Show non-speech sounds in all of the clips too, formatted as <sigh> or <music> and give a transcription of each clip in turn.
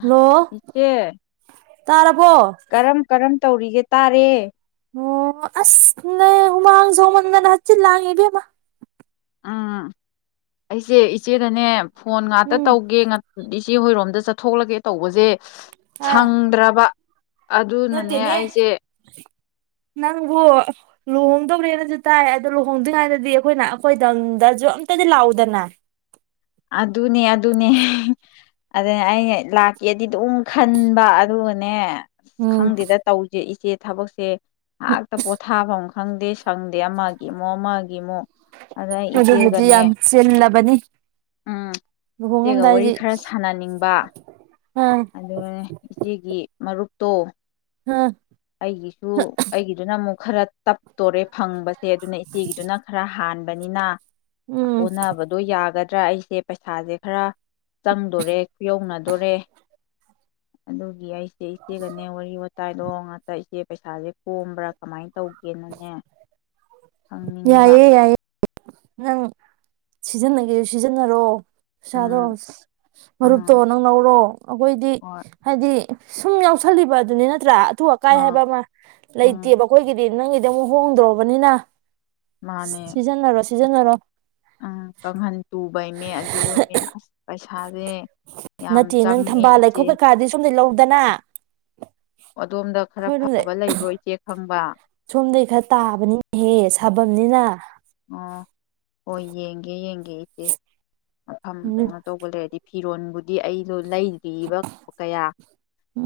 Hello ꯏꯆꯦ ꯇꯥꯔꯕꯣ ꯀꯔꯝ ꯀꯔꯝ ꯇꯧꯔꯤꯒꯦ ꯇꯥꯔꯦ ꯑꯣ ꯑꯁ ꯅ ꯍꯨꯃꯥꯡꯁꯧꯃꯝ ꯗꯅ ꯍꯛꯆꯤꯛ ꯂꯥꯡꯉꯦ ꯏꯕꯦꯝꯃꯥ ꯎꯝ ꯑꯩꯁꯦ ꯏꯆꯦꯗꯅꯦ ꯐꯣꯟ ꯉꯥꯛꯇ ꯎꯝ ꯇꯧꯒꯦ <unintelligible> ꯏꯆꯦ ꯍꯣꯏꯔꯣꯝꯗ ꯆꯠꯊꯣꯛꯂꯒꯦ ꯇꯧꯕꯁꯦ ꯑꯥ ꯁꯪꯗ꯭ꯔꯕ ꯑꯗꯨꯅꯅꯦ ꯅꯠꯇꯦꯅꯦ ꯑꯩꯁꯦ ꯅꯪꯕꯨ ꯂꯨꯍꯣꯡꯗꯧꯔꯦꯅꯁꯨ ꯇꯥꯏ ꯑꯗꯣ ꯂꯨꯍꯣꯡꯗ꯭ꯔꯤꯉꯩꯗꯗꯤ ꯑꯩꯈꯣꯏꯅ ꯑꯩꯈꯣꯏꯗꯝꯗꯁꯨ ꯑꯝꯇꯗꯤ ꯂꯥꯛꯎꯗꯅ ꯑꯗꯨꯅꯦ ꯑꯗꯨꯅꯦ ꯑꯗꯨꯅ ꯑꯩꯅ ꯂꯥꯛꯀꯦꯗꯤ ꯑꯗꯨꯝ ꯈꯟꯕ ꯑꯗꯨꯒꯅꯦ ꯑꯁ ꯎꯝ ꯈꯪꯗꯦꯗ ꯇꯧꯁꯦ ꯏꯆꯦ ꯊꯕꯣꯁꯦ ꯍꯗ ꯀꯣꯊꯥꯕꯣꯡ ꯈꯪꯗꯦ ꯁꯪꯗꯦ ꯑꯃꯒꯤ ꯑꯃꯨꯛ ꯑꯃꯒꯤ ꯑꯃꯨꯛ ꯑꯗꯨꯗ ꯑꯩ ꯑꯗꯨꯕꯨꯗꯤ ꯏꯆꯦꯒꯅꯦ ꯌꯥꯝ ꯆꯤꯜꯂꯕꯅꯤ ꯎꯝ ꯏꯆꯦꯒ ꯋꯥꯔꯤ ꯂꯨꯍꯣꯡꯉꯝꯗꯥꯏꯗꯤ ꯈꯔ ꯁꯥꯟꯅꯅꯤꯡꯕ ꯑꯥ ꯑꯗꯨꯒ ꯏꯆꯦꯒꯤ ꯃꯔꯨꯞ ꯇꯣ ꯎꯝ ꯑꯩꯒꯤꯁꯨ ꯑꯩꯒꯤꯗꯨꯅ ꯑꯃꯨꯛ ꯈꯔ ꯇꯞꯇꯣꯔꯦ ꯐꯪꯕꯁꯦ ꯑꯗꯨꯅ ꯏꯆꯦꯒꯤꯗꯨꯅ ꯈꯔ ꯍꯥꯟꯕ ꯕꯅꯤꯅꯥ ꯎꯝ ꯑꯣꯟꯅꯅꯕꯗꯣ ꯌꯥꯒꯗ ꯅꯠꯇ꯭ꯔ ꯑꯩꯁꯦ ꯄꯩꯁꯥꯁꯦ ꯈꯔ ꯆꯪꯗꯣꯔꯦ ꯈꯨꯌꯧꯅꯗꯣꯔꯦ ꯑꯗꯨꯒꯤ ꯑꯩꯁꯦ ꯏꯆꯦ ꯀꯅꯦ ꯋꯥꯔꯤ ꯇꯥꯏꯗꯣꯡꯉ ꯇꯏꯆꯦ ꯄꯩꯁꯥꯁꯦ ꯀꯣꯝꯕ꯭ꯔꯥ ꯀꯃꯥꯏꯅ ꯇꯧꯒꯦꯅꯅꯦ ꯍꯪꯅꯤꯡꯕ ꯌꯥꯏꯌꯦ ꯌꯥꯏꯌꯦ ꯅꯪ ꯁꯤꯖꯤꯟꯅꯒꯦ ꯁꯤꯖꯤꯟꯅꯔꯣ ꯄꯩꯁꯥꯗꯣ ꯎꯝ ꯃꯔꯨꯞꯇꯣ ꯑꯥ ꯅꯪ ꯂꯧꯔꯣ ꯑꯩꯈꯣꯏꯗꯤ ꯍꯣꯏ ꯍꯥꯏꯗꯤ ꯁꯨꯝ ꯌꯥꯎꯁꯜꯂꯤꯕ ꯑꯗꯨꯅꯤ ꯅꯠꯇ꯭ꯔꯥ ꯑꯇꯨ ꯑꯀꯥꯏ ꯑꯥ ꯍꯥꯏꯕ ꯑꯃ ꯎꯝ ꯂꯩꯇꯦꯕ ꯑꯩꯈꯣꯏꯒꯤꯗꯤ ꯅꯪꯒꯤ ꯑꯃꯨꯛ ꯍꯣꯡꯗ꯭ꯔꯣꯕꯅꯤꯅ ꯃꯥꯅꯦ ꯁꯤꯖꯤꯟꯅꯔꯣ ꯁꯤꯖꯤꯟꯅꯔꯣ ꯎꯝ ꯀꯥꯡꯍꯟ ꯇꯨꯕꯩꯅꯦ ꯑꯗꯨ ꯑꯣꯏꯃꯦ ꯑꯁ ꯄꯩꯁꯥꯁꯦ ꯌꯥꯝ ꯅꯠꯇꯦ ꯅꯪ ꯆꯪꯉꯦ ꯊꯝꯕꯥꯜ ꯏꯆꯦ ꯂꯩꯈꯣꯛ ꯀꯩꯀꯥꯗꯤ ꯁꯣꯝꯗ ꯂꯧꯦ ꯀꯗꯅ ꯑꯗꯣꯝꯗ ꯈꯔ ꯑꯩꯈꯣꯏꯔꯣꯝꯗꯩ ꯐꯕ ꯂꯩꯕ꯭ꯔꯣ ꯏꯆꯦ ꯈꯪꯕ ꯁꯣꯝꯗꯒꯤꯩ ꯈꯔ ꯇꯥꯕꯅꯤꯅꯍꯦ ꯁꯥꯐꯝꯅꯤꯅ ꯑꯣ ꯍꯣꯏ ꯌꯦꯡꯒꯦ ꯌꯦꯡꯒꯦ ꯏꯆꯦ ꯃꯐꯝ ꯎꯝ ꯀꯩꯅꯣ ꯇꯧꯕ ꯂꯩꯔꯗꯤ ꯐꯤꯔꯣꯟꯕꯨꯗꯤ ꯑꯩ ꯂꯣꯏ ꯂꯩꯔꯤꯕ ꯀꯌꯥ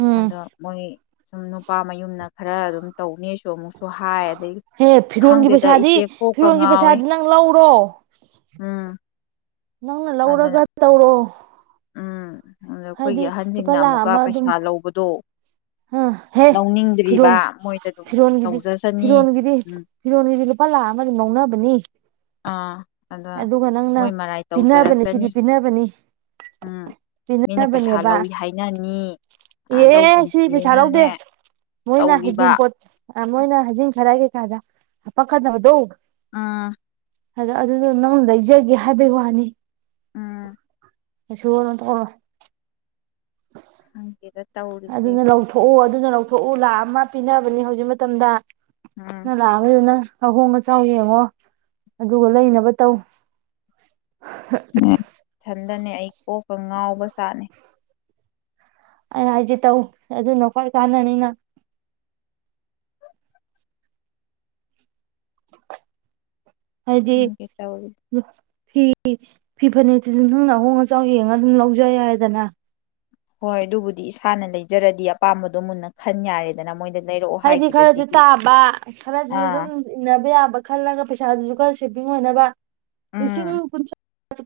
ꯎꯝ ꯑꯗꯣ ꯃꯣꯏ ꯁꯨꯝ ꯅꯨꯄꯥ ꯃꯌꯨꯝꯅ ꯈꯔ ꯑꯗꯨꯝ ꯇꯧꯅꯤꯁꯨ ꯑꯃꯨꯛꯁꯨ ꯍꯥꯏ ꯑꯗꯩ ꯍꯦ ꯐꯤꯔꯣꯟꯒꯤ ꯈꯪꯗꯦꯗ ꯄꯩꯁꯥꯗꯤ ꯏꯆꯦ ꯄꯣꯛ ꯐꯤꯔꯣꯟꯒꯤ ꯄꯩꯁꯥꯗꯨ ꯅꯪ ꯂꯧꯔꯣ ꯎꯝ ꯅꯪꯅ ꯑꯗꯨꯅ ꯂꯧꯔꯒ ꯇꯧꯔꯣ ꯎꯝ ꯑꯗ ꯍꯥꯏꯗꯤ ꯑꯩꯈꯣꯏꯒꯤ ꯂꯨꯄꯥ ꯑꯍꯟꯁꯤꯡꯅ ꯂꯥꯛ ꯑꯃꯨꯛꯀ ꯑꯃ ꯑꯗꯨꯝ ꯄꯩꯁꯥ ꯂꯧꯕꯗꯣ ꯑꯥ ꯍꯦ ꯐꯤꯔꯣ ꯂꯧꯅꯤꯡꯗ꯭ꯔꯤꯕ ꯃꯣꯏꯗ ꯑꯗꯨꯝ ꯐꯤꯔꯣꯒꯤꯗꯤ ꯇꯧꯖꯁꯅꯤ ꯐꯤꯔꯣꯒꯤꯗꯤ ꯎꯝ ꯐꯤꯔꯣꯜꯒꯤꯗꯤ ꯂꯨꯄꯥ ꯂꯥꯛ ꯑꯃ ꯑꯗꯨꯝ ꯂꯧꯅꯕꯅꯤ ꯑꯥ ꯑꯗ ꯑꯗꯨꯒ ꯅꯪꯅ ꯃꯣꯏ ꯃꯔꯥꯏ ꯄꯤꯅꯕꯅꯤ ꯇꯧꯖꯔꯛꯛꯇꯅꯤ ꯁꯤꯗꯤ ꯄꯤꯅꯕꯅꯤ ꯎꯝ ꯃꯤꯅ ꯄꯩꯁꯥ ꯄꯤꯅꯕꯅꯦꯕ ꯂꯧꯏ ꯍꯥꯏꯅꯅꯤ ꯑꯦ ꯁꯤ ꯄꯩꯁꯥ ꯂꯧꯗꯦ ꯂꯧꯒꯨꯝꯁꯦꯅꯅꯦ ꯃꯣꯏꯅ ꯇꯧꯔꯤꯕ ꯍꯩꯖꯤꯡꯄꯣꯠ ꯃꯣꯏꯅ ꯍꯩꯖꯤꯡ ꯈꯔꯒꯦ ꯀꯗ ꯍꯥꯞꯄꯛ ꯀꯥꯗꯕꯗꯣ ꯑꯥ ꯑꯗꯣ ꯑꯗꯨꯗꯣ ꯅꯪ ꯂꯩꯖꯒꯦ ꯍꯥꯏꯕꯩ ꯋꯥꯅꯦ ꯎꯝ <unintelligible> <unintelligible> ꯑꯗꯨꯅ ꯂꯧꯊꯣꯛꯑꯣ ꯑꯗꯨꯅ ꯂꯧꯊꯣꯛꯑꯣ ꯊꯣꯛꯎ ꯂꯥꯛꯑ ꯑꯃ ꯄꯤꯅꯕꯅꯤ ꯍꯧꯖꯤꯛ ꯃꯇꯝꯗ ꯎꯝ <unintelligible> ꯑꯍꯣꯡ ꯑꯆꯥꯎ ꯌꯦꯡꯉꯣ ꯑꯗꯨꯒ ꯂꯩꯅꯕ ꯇꯧ꯫ <unintelligible> ꯏꯊꯟꯗꯅꯦ ꯑꯩ ꯀꯣꯛꯄ ꯉꯥꯎꯕ ꯖꯥꯠꯅꯤ꯫ ꯑꯩ ꯍꯥꯏꯁꯦ ꯇꯧ ꯑꯗꯨꯅ ꯈꯣꯏ ꯀꯥꯟꯅꯥꯅꯤꯅꯪ꯫ <inaudible> ꯍꯥꯏꯗꯤ ꯈꯪꯗꯦ ꯇꯧꯔꯤꯁꯦ ꯐꯤ ꯐꯤ ꯐꯅꯦꯛꯁꯤꯁꯨ ꯅꯪꯅ ꯑꯍꯣꯡ ꯑꯆꯥꯎ ꯌꯦꯡꯉꯒ ꯑꯗꯨꯝ ꯂꯧꯖꯥ ꯌꯥꯔꯦꯗꯅ꯫ ꯍꯣꯏ ꯑꯗꯨꯕꯨꯗꯤ ꯏꯁꯥꯅ ꯂꯩꯖꯔꯗꯤ ꯑꯄꯥꯝꯕꯗꯣ ꯃꯨꯟꯅ ꯈꯟ ꯌꯥꯔꯦꯗꯅ ꯃꯣꯏꯗ ꯂꯩꯔꯛꯑꯣ ꯍꯥꯏꯗꯤ ꯈꯔꯁꯨ ꯍꯥꯏꯈꯤꯕꯁꯤꯗꯤ ꯇꯥꯕ ꯈꯔꯁꯨ ꯑꯗꯨꯝ ꯑꯥ ꯏꯟꯅꯕ ꯌꯥꯕ ꯈꯜꯂꯒ ꯄꯩꯁꯥꯗꯨꯁꯨ ꯈꯔ ꯁꯦꯕꯤꯡ ꯑꯣꯏꯅꯕ ꯂꯤꯁꯤꯡ ꯎꯝ ꯀꯨꯟꯊ꯭ꯔꯥ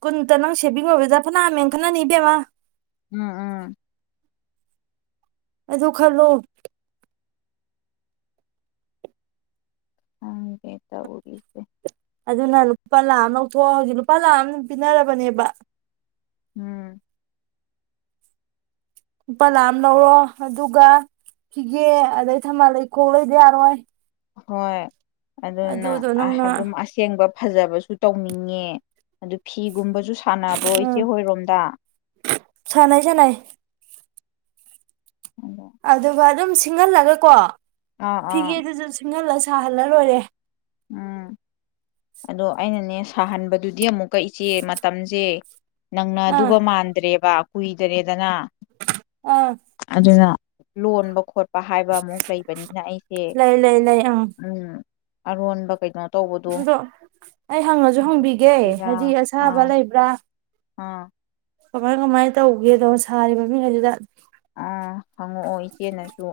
ꯀꯨꯟꯇ ꯅꯪ ꯁꯦꯚꯤꯡ ꯑꯣꯏꯕꯗ ꯐꯅꯌꯥꯝ ꯃꯦꯟꯈꯠꯅꯅꯤ ꯏꯕꯦꯝꯃ꯫ ꯎꯝ ꯎꯝ꯫ ꯑꯗꯨ ꯈꯜꯂꯨ꯫ ꯈꯪꯗꯦ ꯇꯧꯔꯤꯁꯦ꯫ ꯑꯗꯨꯅ ꯂꯨꯄꯥ ꯂꯥꯛ ꯑꯃ ꯂꯧꯊꯣꯛ ꯑꯣ ꯍꯥꯏꯁꯦ ꯂꯨꯄꯥ ꯂꯥꯛ ꯑꯃ ꯄꯤꯅꯔꯕꯅꯦꯕ꯫ ꯎꯝ꯫ ꯂꯨꯄꯥ ꯂꯥꯛ ꯑꯃ ꯂꯧꯔꯣ ꯑꯗꯨꯒ ꯐꯤꯒꯦ ꯑꯗꯩ ꯊꯝꯕꯥꯜ ꯂꯩꯈꯣꯛ ꯂꯩꯗꯤ ꯌꯥꯔꯣꯏ꯫ ꯍꯣꯏ꯫ ꯑꯗꯨꯅ ꯑꯗꯨꯗꯣ ꯅꯪꯅ ꯑꯗꯨꯝ ꯑꯁꯦꯡꯕ ꯐꯖꯕꯁꯨ ꯇꯧꯅꯤꯡꯉꯦ ꯑꯗꯨ ꯐꯤꯒꯨꯝꯕꯁꯨ ꯁꯥ ꯁꯥꯟꯅꯕ꯭ꯔꯣ ꯎꯝ ꯏꯆꯦꯍꯣꯏ ꯔꯣꯝꯗ꯫ ꯁꯥꯟꯅꯩ ꯁꯥꯟꯅꯩ ꯑꯗꯨꯒ ꯑꯗꯨꯝ ꯁꯤꯡꯍꯜꯂꯒ ꯀꯣ꯫ ꯑꯥ ꯑꯥ ꯐꯤꯒꯦꯗꯨꯁꯨ ꯁꯤꯡꯍꯜꯂ ꯁꯥꯍꯜꯂ ꯂꯣꯏꯔꯦ꯫ ꯎꯝ ꯑꯗꯣ ꯑꯩꯅꯅꯦ ꯁ ꯊꯍꯟꯕꯗꯨꯗꯤ ꯑꯃꯨꯛꯀ ꯏꯆꯦ ꯃꯇꯝꯁꯦ ꯑꯥ ꯅꯪꯅꯗꯨꯕ ꯃꯥꯟꯗ꯭ꯔꯦꯕ꯫ ꯀꯨꯏꯗꯔꯦꯗꯅ꯫ ꯑꯥ꯫ ꯂꯣꯟꯕ ꯈꯣꯠ ꯍꯥꯏꯕ ꯑꯃꯨꯛ ꯂꯩꯕꯅꯤꯅ ꯑꯩꯁꯦ ꯂꯩ ꯂꯩ ꯂꯩ ꯑꯪ ꯎꯝ꯫ ꯑꯔꯣꯟꯕ ꯀꯩꯅꯣ ꯇꯧꯕꯗꯣ ꯑꯗꯣ ꯑꯩ ꯍꯪꯉꯁꯨ ꯍꯪꯕꯤꯒꯦ ꯌꯦꯡꯁꯤꯔꯥ ꯍꯥꯏꯗꯤ ꯑꯁꯥꯕ ꯑꯥ ꯂꯩꯕ꯭ꯔꯥ ꯑꯥ ꯀꯃꯥꯏ ꯀꯃꯥꯏꯅ ꯇꯧꯒꯦꯗꯅꯣ ꯁꯥꯔꯤꯕ ꯃꯤꯈꯩꯗꯨꯗ ꯑꯥ ꯍꯪꯉꯛꯑꯣ ꯏꯆꯦꯅꯁꯨ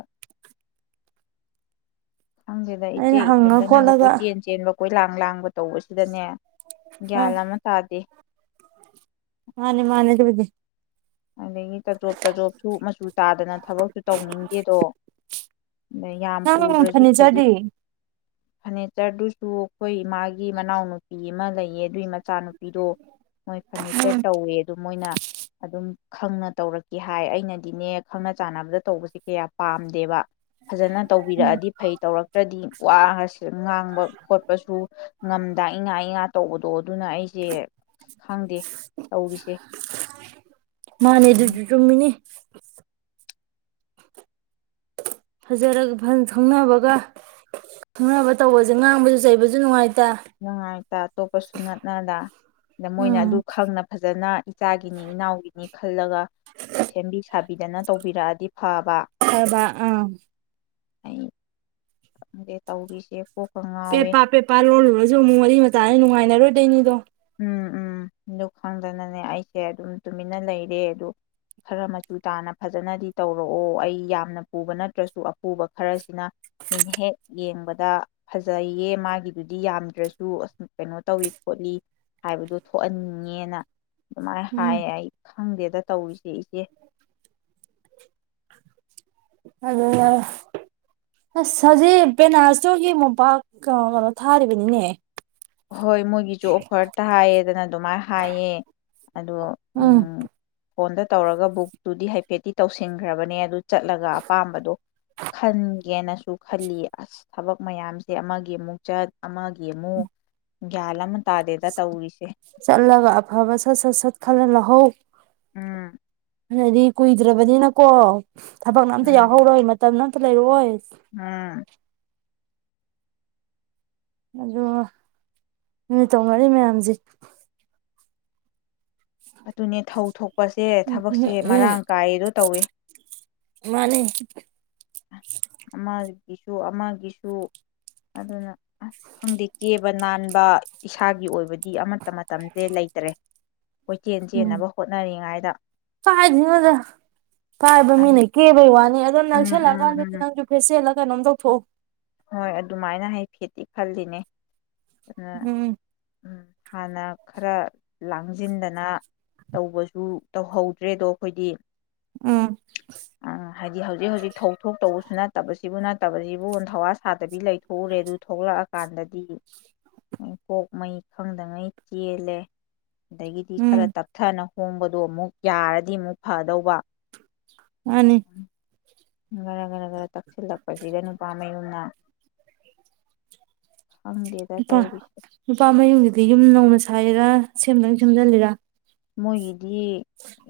ꯈꯪꯗꯦꯗ ꯏꯆꯦ ꯑꯩꯅ ꯍꯪꯉ ꯏꯊꯟꯗꯅꯥꯒ ꯈꯣꯠꯂꯒ ꯀꯣꯏꯆꯦꯟ ꯆꯦꯟꯕ ꯀꯣꯏ ꯂꯥꯡ ꯂꯥꯡꯕ ꯇꯧꯕꯁꯤꯗꯅꯦ ꯒ꯭ꯌꯥꯟ ꯑꯥ ꯑꯃ ꯇꯗꯦ ꯃꯥꯅꯦ ꯃꯥꯅꯦ ꯑꯗꯨꯕꯨꯗꯤ ꯑꯗꯒꯤ ꯇꯥꯖꯣꯞ ꯇꯥꯖꯣꯞꯁꯨ ꯃꯆꯨ ꯇꯥꯗꯅ ꯊꯕꯛꯁꯨ ꯇꯧꯅꯤꯡꯗꯦꯗꯣ ꯌꯥꯝ ꯅꯪ ꯄꯨꯗ꯭ꯔꯁꯨ ꯈꯖꯤꯛ ꯐꯔꯅꯤꯆꯔꯗꯤ ꯐꯔꯅꯤꯆꯔꯗꯨꯁꯨ ꯑꯩꯈꯣꯏ ꯏꯃꯥꯒꯤ ꯃꯅꯥꯎꯅꯨꯄꯤ ꯑꯃ ꯂꯩꯌꯦ ꯑꯗꯨꯏ ꯃꯆꯥꯅꯨꯄꯤꯗꯣ ꯃꯣꯏ ꯐꯔꯅꯤꯆꯔ ꯎꯝ ꯇꯧꯋꯦ ꯑꯗꯨ ꯃꯣꯏꯅ ꯑꯗꯨꯝ ꯈꯪꯅ ꯇꯧꯔꯛꯀꯦ ꯍꯥꯏ ꯑꯩꯅꯗꯤꯅꯦ ꯈꯪꯅ ꯆꯥꯟꯅꯕꯗ ꯇꯧꯕꯁꯦ ꯀꯌꯥ ꯄꯥꯝꯗꯦꯕ ꯐꯖꯅ ꯇꯧꯕꯤꯔꯛꯑꯗꯤ ꯐꯩ ꯇꯧꯔꯛ ꯈꯔꯗꯤ ꯋꯥꯁꯤ ꯉꯥꯡꯕ ꯈꯣꯠꯄꯁꯨ ꯉꯝꯗ ꯏꯉꯥ ꯏꯉꯥ ꯇꯧꯕꯗꯣ ꯑꯗꯨꯅ ꯑꯩꯁꯦ ꯈꯪꯗꯦ ꯇꯧꯔꯤꯁꯦ꯫ ꯃꯥꯅꯦ ꯎꯝ ꯑꯗꯨꯁꯨ ꯆꯨꯝꯃꯤꯅꯦ ꯐꯖꯔꯒ ꯐꯟ ꯈꯪꯅꯕꯒ ꯈꯪꯅꯕ ꯇꯧꯕꯁꯦ ꯉꯥꯡꯕꯁꯨ ꯆꯩꯕꯁꯨ ꯅꯨꯡꯉꯥꯏ ꯅꯨꯡꯉꯥꯏꯇ ꯑꯇꯣꯞꯄꯁꯨ ꯅꯠꯅꯗ ꯑꯗ ꯃꯣꯏꯅ ꯎꯝ ꯑꯗꯨ ꯈꯪꯅ ꯐꯖꯅ ꯏꯆꯥꯒꯤꯅꯤ ꯏꯅꯥꯎꯒꯤꯅꯤ ꯈꯜꯂꯒ ꯁꯦꯝꯕꯤ ꯁꯥꯕꯤꯗꯅ ꯇꯧꯕꯤꯔꯛꯑꯗꯤ ꯐꯕ꯫ ꯐꯕꯥ ꯑꯥ꯫ ꯑꯩ ꯈꯪꯗꯦ ꯇꯧꯔꯤꯁꯦꯀꯣ ꯄꯦ ꯄ ꯄꯦ ꯄ ꯂꯣꯜꯂꯨꯔꯁꯨ ꯑꯃꯨꯛ ꯋꯥꯔꯤꯔꯤ ꯃꯇꯥꯅꯤ ꯅꯨꯡꯉꯥꯏꯅꯔꯣꯏ ꯗꯅꯤꯗꯣ ꯎꯝ ꯎꯝ ꯑꯗꯨ ꯈꯪꯗꯅꯅꯦ ꯑꯩꯁꯦ ꯑꯗꯨꯝ ꯇꯨꯃꯤꯟꯅ ꯂꯩꯔꯦ ꯑꯗꯨ ꯈꯔ ꯃꯆꯨ ꯇꯥꯅ ꯐꯖꯅꯗꯤ ꯇꯧꯔꯛꯑꯣ ꯑꯩ ꯌꯥꯝꯅ ꯄꯨꯕ ꯅꯠꯇ꯭ꯔꯁꯨ ꯑꯄꯨꯕ ꯈꯔꯁꯤꯅ ꯃꯤꯅꯍꯦꯛ ꯌꯦꯡꯕꯗ ꯐꯖꯩꯌꯦ ꯃꯥꯒꯤꯗꯨꯗꯤ ꯌꯥꯝꯗ꯭ꯔꯁꯨ ꯑ ꯀꯩꯅꯣ ꯇꯧꯏ ꯈꯣꯠꯂꯤ ꯍꯥꯏꯕꯗꯨ ꯊꯣꯛꯍꯟꯉꯦꯅ ꯑꯗꯨꯥꯏ ꯎꯝ ꯍꯥꯏ ꯈꯪꯗꯦꯗ ꯇꯧꯔꯤꯁꯦ ꯏꯆꯦ ꯑꯗꯨ ꯑꯁ ꯍꯧꯖꯤꯛ ꯕꯦꯅꯥꯁꯇꯣꯒꯤ ꯃꯣꯝꯄꯥꯛ ꯀ ꯀꯩꯅꯣ ꯊꯥꯔꯤꯕꯅꯤꯅꯦ ꯍꯣꯏ ꯃꯣꯏꯒꯤꯁꯨ ꯑꯣꯐꯔ ꯇꯥꯏꯌꯦꯗꯅ ꯑꯗꯨꯃꯥꯏꯅ ꯍꯥꯏꯌꯦ ꯑꯗꯣ ꯎ ꯎꯝ ꯐꯣꯟꯗ ꯇꯧꯔꯒ ꯕꯨꯛꯇꯨꯗꯤ ꯍꯥꯏꯐꯦꯠꯇꯤ ꯇꯧꯁꯤꯟꯈ꯭ꯔꯕꯅꯦ ꯑꯗꯨ ꯆꯠꯂꯒ ꯑꯄꯥꯝꯕꯗꯣ ꯈꯟ ꯦꯅꯁꯨ ꯈꯜꯂꯤ ꯑꯁ ꯊꯕꯛ ꯃꯌꯥꯝꯁꯦ ꯑꯃꯒꯤ ꯑꯃꯨꯛ ꯆꯠ ꯑꯃꯒꯤ ꯑꯃꯨꯛ ꯌꯥ꯭ꯂ ꯃ ꯆꯠꯂꯒꯐꯕꯁ ꯁꯠꯁꯠ ꯈꯂ ꯂꯥꯛ ꯍꯧ ꯎꯝ ꯗꯤ ꯀꯨꯏꯗ꯭ꯔꯕꯅꯤꯅꯀꯣ ꯊꯕꯛꯅ ꯑꯝꯇ ꯎꯝ ꯌꯥꯎꯍꯧꯔꯣꯏ ꯃꯇꯝꯗ ꯂꯩꯔꯑꯣꯣꯏ ꯎꯝ ꯑꯗꯨꯒ ꯅꯨꯠ ꯇꯧ ꯃꯔꯤ ꯃꯌꯥꯝꯁꯦ ꯑꯗꯨꯅꯦ ꯊꯧ ꯊꯣꯛꯄꯁꯦ ꯎꯝ ꯎꯝ ꯊꯕꯛꯁꯦ ꯎꯝ ꯃꯔꯥꯡ ꯀꯥꯏꯗꯣ ꯇꯧꯏꯦ ꯃꯥꯅꯤ ꯑꯃꯒꯤꯁꯨ ꯑꯃꯒꯤꯁꯨ ꯑꯗꯨꯅ ꯑꯁ ꯈꯪꯗꯦ ꯀꯦꯕ ꯅꯥꯟꯕ ꯏꯁꯥꯒꯤ ꯑꯣꯏꯕꯗꯤ ꯑꯃꯠꯇ ꯃꯇꯝꯁꯦ ꯂꯩꯇ꯭ꯔꯦ ꯀꯣꯏꯆꯦꯟ ꯎꯝ ꯆꯦꯟꯅꯕ ꯍꯣꯠꯅꯔꯤꯉꯩꯗ ꯀꯥꯏꯗꯤꯉꯣꯗ ꯄꯥꯏꯕ ꯎꯝ ꯃꯤꯅ ꯀꯦꯕꯩ ꯋꯥꯅꯤ ꯅꯪꯁꯦ ꯎꯝ ꯂꯒꯥ ꯎꯝ ꯂꯩꯇ ꯅꯪꯁꯨ ꯐꯦꯁꯦꯜ ꯍꯣꯏ ꯑꯗꯨꯃꯥꯏꯅ ꯍꯥꯏ ꯐꯦꯗꯤꯤ ꯈꯜꯂꯤꯅꯦ ꯑ ꯎꯝ ꯎꯝ ꯍꯅ ꯈꯔ ꯂꯥꯡꯁꯤꯟꯗꯅ ꯇꯧꯕꯁꯨ ꯇꯧꯍꯧꯗ꯭ꯔꯦ ꯑꯗꯣ ꯑꯩꯈꯣꯏꯗꯤ ꯎꯝ ꯑ ꯍꯥꯏꯗꯤ ꯍꯧꯖꯤꯛ ꯍꯧꯖꯤꯛ ꯊꯣꯛꯧ ꯊꯣꯛ ꯇꯧꯕꯁꯨ ꯅꯠꯇꯦ ꯇꯥꯁꯤ ꯁꯤꯕꯨꯅ ꯐꯠꯇꯕꯁꯤꯕꯨ ꯊꯋꯥ ꯁꯥꯗꯕꯤ ꯂꯩꯊꯣꯛꯎꯔꯦ ꯑꯗꯨ ꯊꯣꯛꯂꯛꯑꯀꯥꯟꯗꯗꯤ ꯀꯣꯛ ꯃꯩ ꯈꯪꯗꯉꯩ ꯆꯦꯜꯂꯦ ꯑꯗꯒꯤꯗꯤ ꯎꯝ ꯈꯔ ꯇꯞꯊꯅꯣ ꯍꯣꯡꯕꯗꯣ ꯑꯃꯨꯛ ꯌꯥꯔꯗꯤ ꯑꯃꯨꯛ ꯐꯗꯧꯕ ꯑꯅꯤ ꯔ ꯈꯔ ꯈꯔ ꯇꯛꯁꯤꯜꯂꯛꯄꯁꯤꯗ ꯅꯨꯄꯥ ꯃꯌꯨꯝꯅ ꯈꯪꯗꯦꯗ ꯅꯨꯄꯥ ꯇꯧꯔꯤꯁꯦ ꯅꯨꯄꯥ ꯃꯌꯨꯝꯁꯤꯗꯤ ꯌꯨꯝ ꯅꯧꯅ <unintelligible> ꯊꯥꯏꯔꯥ ꯁꯦꯝꯗꯡ ꯁꯦꯝꯖꯜꯂꯤꯔ꯫ ꯃꯣꯏꯒꯤꯗꯤ ꯗꯤ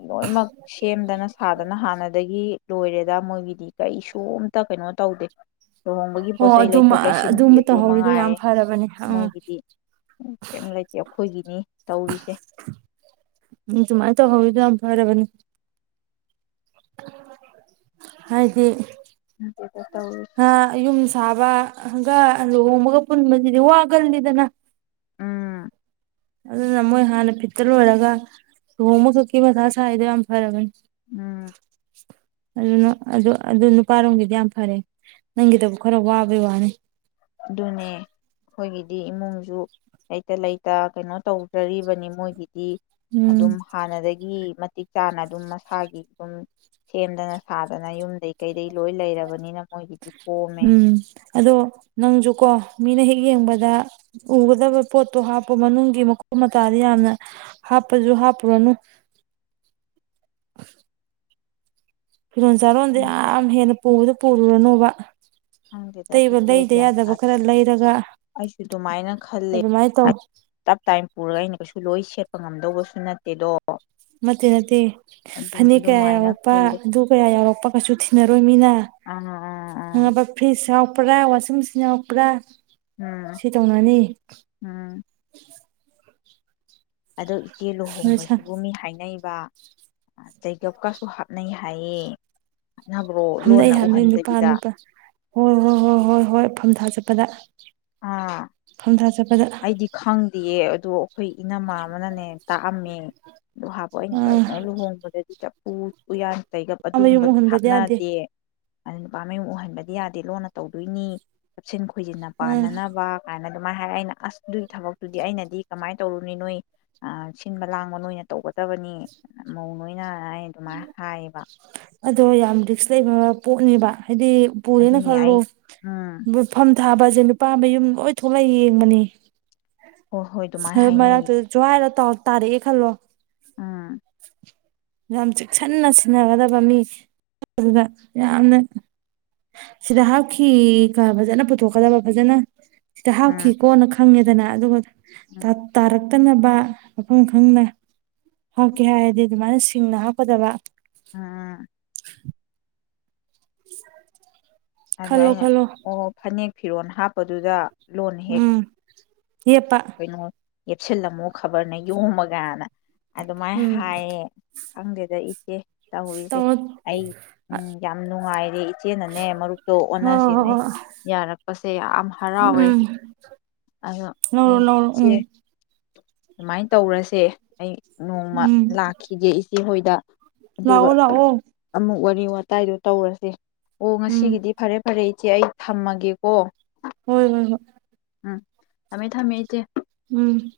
ꯂꯣꯏꯃꯛ ꯁꯦꯝꯗꯅ ꯊꯥꯗꯅ ꯍꯥꯟꯅꯗꯒꯤ ꯂꯣꯏꯔꯦꯗ ꯃꯣꯏꯒꯤꯗꯤ ꯀꯩꯁꯨ ꯑ ꯑꯃꯇ ꯀꯩꯅꯣ ꯇꯧꯗꯦ ꯂꯨꯍꯣꯡꯕꯒꯤ ꯍꯣ ꯄꯣꯠꯆꯩ ꯑꯗꯨꯝ ꯂꯩꯊꯣꯛ ꯂꯩꯁꯤꯟꯕꯤ ꯑꯗꯨꯃ ꯑꯗꯨ ꯇꯧꯍꯧꯔꯤꯗꯣ ꯌꯥꯝ ꯃꯉꯥꯏꯔꯦ ꯐꯔꯕꯅꯦ ꯑꯥ ꯃꯣꯏꯒꯤꯗꯤ ꯀꯔꯤꯝ ꯂꯩꯇꯦ ꯑꯩꯈꯣꯏꯒꯤꯅꯤ ꯇꯧꯔꯤꯁꯦ ꯎꯝ ꯁꯨꯃꯥꯏꯅ ꯇꯧꯍꯧꯔꯤꯗꯣ ꯌꯥꯝ ꯐꯔꯕꯅꯤ ꯍꯥꯏꯗꯤ ꯑꯗꯨꯗ ꯇꯧꯔꯤꯁꯦ ꯑ ꯌꯨꯝ ꯁꯥꯕ ꯍꯪꯒꯥ ꯂꯨꯍꯣꯡꯃꯒ ꯄꯨꯟꯕꯕꯁꯤꯗꯤ ꯋꯥꯒꯜꯂꯤꯗꯅ ꯎꯝ ꯑꯗꯨꯅ ꯃꯣꯏ ꯍꯥꯟꯅ ꯐꯤꯠꯇ ꯂꯣꯏꯔꯒ ꯂꯨꯍꯣꯡꯕ ꯈꯛꯀꯤ ꯃꯊꯥ ꯁꯥꯏꯗꯨꯣ ꯌꯥꯝ ꯐꯔꯕꯅꯤ ꯎꯝ ꯑꯗꯨꯅ ꯑꯗꯨ ꯑꯗꯨ ꯅꯨꯄꯥꯔꯣꯝꯒꯤꯗꯤ ꯌꯥꯝ ꯐꯔꯦ ꯅꯪꯒꯤꯗꯕꯨ ꯈꯔ ꯋꯥꯕꯩ ꯋꯥꯅꯤ ꯑꯗꯨꯅꯦ ꯑꯩꯈꯣꯏꯒꯤꯗꯤ ꯏꯃꯨꯡꯖꯨ ꯂꯩꯇ ꯂꯩꯇ ꯀꯩꯅꯣ ꯇꯧꯖꯔꯤꯕꯅꯤ ꯃꯣꯏꯒꯤꯗꯤ꯫ ꯎꯝ ꯑꯗꯨꯝ ꯍꯥꯟꯅꯗꯒꯤ ꯃꯇꯤꯛ ꯆꯥꯅ ꯑꯗꯨꯝ ꯃꯁꯥꯒꯤ ꯁꯨꯝ ꯁꯦꯝꯗꯅ ꯁꯥꯗꯅ ꯌꯨꯝꯗꯩ ꯀꯩꯗꯩ ꯂꯣꯏ ꯂꯩꯔꯕꯅꯤꯅ ꯃꯣꯏꯒꯤꯗꯤ ꯀꯣꯝꯃꯦ ꯎꯝ ꯑꯗꯣ ꯅꯪꯁꯨꯀꯣ ꯃꯤꯅ ꯍꯦꯛ ꯌꯦꯡꯕꯗ ꯎꯒꯗꯕ ꯄꯣꯠꯇꯣ ꯍꯥꯞꯄ ꯃꯅꯨꯡꯒꯤ ꯃꯈꯨ ꯃꯇꯥꯗ ꯌꯥꯝꯅ ꯍꯥꯞꯄꯁꯨ ꯍꯥꯞꯄꯨꯔꯅꯨ ꯐꯤꯔꯣꯟ ꯆꯥꯔꯣꯟꯗꯤꯦ ꯈꯪꯗꯦ ꯌꯥꯝ ꯍꯦꯟꯅ ꯄꯨꯕꯗ ꯄꯨꯔꯨꯔꯅꯨ ꯋꯥ ꯈꯪꯗꯦꯗ ꯏꯆꯦ ꯒ꯭ꯌꯥꯟ ꯇꯥꯗꯦ ꯈꯔ ꯂꯩꯔꯒ ꯑꯩꯁꯨ ꯑꯗꯨꯃꯥꯏꯅ ꯈꯜꯂꯦ ꯑꯗꯨꯃꯥꯏꯅ ꯇꯧ ꯇꯞ ꯇꯥꯏꯝ ꯄꯨꯔꯒ ꯑꯩꯅ ꯀꯩꯁꯨ ꯂꯣꯏ ꯁꯦꯠꯄ <unintelligible> ꯉꯝꯗꯧꯕꯁꯨ ꯅꯠꯇꯦꯗꯣ ꯅꯠꯇꯦ ꯅꯠꯇꯦ ꯑꯗꯨꯝ ꯐꯅꯦꯛ ꯀꯌꯥ ꯑꯗꯨꯃꯥꯏꯅ ꯌꯥꯎꯔꯛꯄ ꯈꯜꯂꯦ ꯑꯗꯨ ꯀꯌꯥ ꯌꯥꯎꯔꯛꯄ ꯀꯩꯁꯨ ꯊꯤꯅꯔꯣꯏ ꯑꯥ ꯑꯥ <unintelligible> ꯑꯥ ꯈꯪꯉꯕ ꯐ꯭ꯔꯤꯖ ꯌꯥꯎꯔꯛꯄ꯭ꯔꯥ ꯋꯥꯁꯤꯡ ꯃꯦꯆꯤꯟ ꯌꯥꯎꯔꯛꯄ꯭ꯔꯥ ꯎꯝ ꯁꯤ ꯇꯧꯅꯅꯤ ꯎꯝ ꯑꯗꯣ ꯏꯆꯦ ꯂꯨꯍꯣꯡꯕꯁꯤꯕꯨ ꯃꯤ ꯍꯥꯏꯅꯩ <unintelligible> ꯆꯩꯒꯞꯀꯁꯨ ꯍꯥꯞꯅꯩ ꯍꯥꯏꯌꯦ ꯍꯥꯞꯅꯕ꯭ꯔꯣ ꯍꯥꯝꯅꯩ ꯂꯣꯟꯅ ꯍꯥꯅꯩ ꯅꯨꯄꯥ ꯎꯍꯟꯗꯕꯤꯗ ꯅꯨꯄꯥ ꯍꯣꯏ ꯍꯣꯏ ꯍꯣꯏ ꯍꯣꯏ ꯍꯣꯏ ꯐꯝ ꯊꯥ ꯆꯠꯄ <unintelligible> ꯑꯥ ꯑꯩꯗꯤ ꯈꯪꯗꯤꯌꯦ ꯑꯗꯨ ꯑꯩꯈꯣꯏ ꯏꯅꯝꯃꯥ ꯑꯃꯅꯅꯦ ꯇꯥꯛꯑꯝꯃꯦ <unintelligible> ꯑꯩꯅ ꯑꯥ ꯀꯩꯅꯣ ꯂꯨꯍꯣꯡꯕꯗꯗꯤ ꯆꯄ ꯎ ꯎꯌꯥꯟ꯫ ꯀꯩꯒꯞ ꯃꯌꯨꯝ ꯑꯗꯨꯒꯨꯝꯕꯗꯤ ꯎꯍꯟꯕꯗꯤ ꯌꯥꯗꯦ ꯍꯥꯞꯅꯗꯦ꯫ ꯑ ꯅꯨꯄꯥ ꯃꯌꯃꯨꯛ ꯎꯍꯟꯕꯗꯤ ꯌꯥꯗꯦ ꯂꯣꯟꯅ ꯇꯧꯗꯣꯏꯅꯤ ꯆꯞꯁꯤꯟ ꯈꯣꯏꯖꯤꯟ꯫ ꯑꯥ ꯄꯥꯟꯅꯅꯕ ꯀꯥꯏꯅ꯫ ꯑꯗꯨꯃꯥꯏꯅ ꯍꯥꯏꯔ ꯑꯩꯅ ꯑꯁ ꯑꯗꯨꯏ ꯊꯕꯛꯇꯨꯗꯤ ꯑꯩꯅꯗꯤ ꯀꯃꯥꯏꯅ ꯇꯧꯔꯨꯅꯤ ꯅꯣꯏ ꯑꯥ ꯁꯤꯟꯕ ꯂꯥꯡꯕ ꯅꯣꯏꯅ ꯇꯧꯕ ꯇꯕꯅꯤ ꯃꯧ ꯅꯣꯏ ꯌꯥ ꯑꯗꯣ ꯌꯥꯝ ꯔꯤꯛꯁ ꯂꯩꯕ ꯄꯣꯠꯅꯦꯕ꯫ ꯍꯥꯏꯗꯤ ꯄꯨꯔꯦꯅ ꯑꯗꯨꯅꯤ ꯈꯜꯂꯨ ꯑꯩ ꯎꯝ ꯐꯝ ꯊꯥꯕ ꯁꯦ ꯅꯨꯄꯥ ꯃꯌꯨꯝ ꯂꯣꯏ ꯊꯣꯛꯂꯛ ꯌꯦꯡꯕꯅꯤ ꯍꯣꯏ ꯍꯣꯏ ꯑꯗꯨꯃꯥꯏꯅ ꯍ ꯃꯔ ꯍꯥꯏꯅꯩꯌꯦ ꯋꯥꯔꯠꯇ ꯇꯥꯔꯦꯑ ꯈꯜꯂꯣ ꯎꯝ ꯌꯥꯝ ꯆꯦꯛꯁꯤꯟꯅ ꯁꯤꯟꯅꯒꯗꯕ ꯃꯤ ꯑꯗꯨꯗ ꯌꯥꯝꯅ ꯁꯤꯗ ꯍꯥꯞꯈꯤ ꯐꯖꯅ ꯄꯨꯊꯣꯛꯀꯗꯕ ꯐꯖꯅ ꯁꯤꯗ ꯍꯥꯞꯈꯤ ꯎꯝ ꯀꯣꯅ ꯈꯪꯉꯦ ꯗꯅ ꯑꯗꯨꯒ ꯎꯝ ꯇ ꯇꯔ ꯍꯥꯇꯅꯕ ꯃꯐꯝ ꯈꯪꯅ ꯍꯥꯞꯀꯦ ꯍꯥꯏꯔꯗꯤ ꯑꯗꯨꯃꯥꯏꯅ ꯁꯤꯡꯅ ꯍꯥꯞꯀꯗꯕ ꯑꯝ <inaudible> ꯑꯗꯣ ꯈꯜꯂꯣ ꯑꯩꯅ ꯈꯜꯂꯣ ꯑꯣ ꯐꯅꯦꯛ ꯐꯤꯔꯣꯜ ꯍꯥꯞꯄꯗꯨꯗ ꯂꯣꯟ ꯍꯦꯛ ꯎꯝ ꯌꯦꯄꯥ ꯀꯩꯅꯣ ꯌꯦꯞꯁꯤꯜꯂꯝꯃꯣ ꯈꯕꯔꯅꯦ ꯌꯣꯝꯃꯒꯅ ꯑꯗꯨꯃꯥꯏꯅ ꯎꯝ ꯍꯥꯏꯌꯦ ꯈꯪꯗꯦꯗ ꯑꯣ ꯇꯧꯔꯤꯁꯦ ꯇꯧꯔꯣ ꯑꯩ ꯎꯝ ꯌꯥꯝ ꯅꯨꯡꯉꯥꯏ ꯒꯤ ꯏꯆꯦ ꯅꯅꯦ ꯃꯔꯨꯞ ꯍꯣꯏ ꯍꯣꯏ ꯑꯣꯟꯅꯁꯦꯅ ꯑꯩ ꯍꯣꯏ ꯌꯥꯔꯛꯄꯁꯦ ꯌꯥꯝ ꯍꯔꯥꯎꯔꯦ ꯎꯝ ꯑꯗꯣ ꯂꯧꯔꯣ ꯑꯩ ꯂꯧꯔꯣ ꯏꯆꯦ ꯎꯝ ꯑꯗꯨꯃꯥꯏꯅ ꯇꯧꯔꯁꯦ ꯑꯩ ꯅꯣꯡꯃ ꯎꯝ ꯂꯥꯛꯈꯤꯒꯦ ꯏꯆꯦ ꯍꯣꯏ ꯂꯥꯛꯑꯣ ꯂꯥꯛꯑꯣ ꯑꯃꯨꯛ ꯋꯥꯔꯤ ꯋꯥꯇꯥꯏꯗꯣ ꯇꯧꯔꯁꯦ ꯑꯣ ꯎꯝ ꯉꯁꯤꯒꯤꯗꯤ ꯐꯔꯦ ꯐꯔꯦ ꯏꯆꯦ ꯑꯩ ꯊꯝꯃꯒꯦꯀꯣ ꯍꯣꯏ ꯍꯣꯏ ꯍꯣꯏ ꯎꯝ ꯊꯃꯦ ꯊꯝꯃꯦ ꯏꯆꯦ ꯎꯝ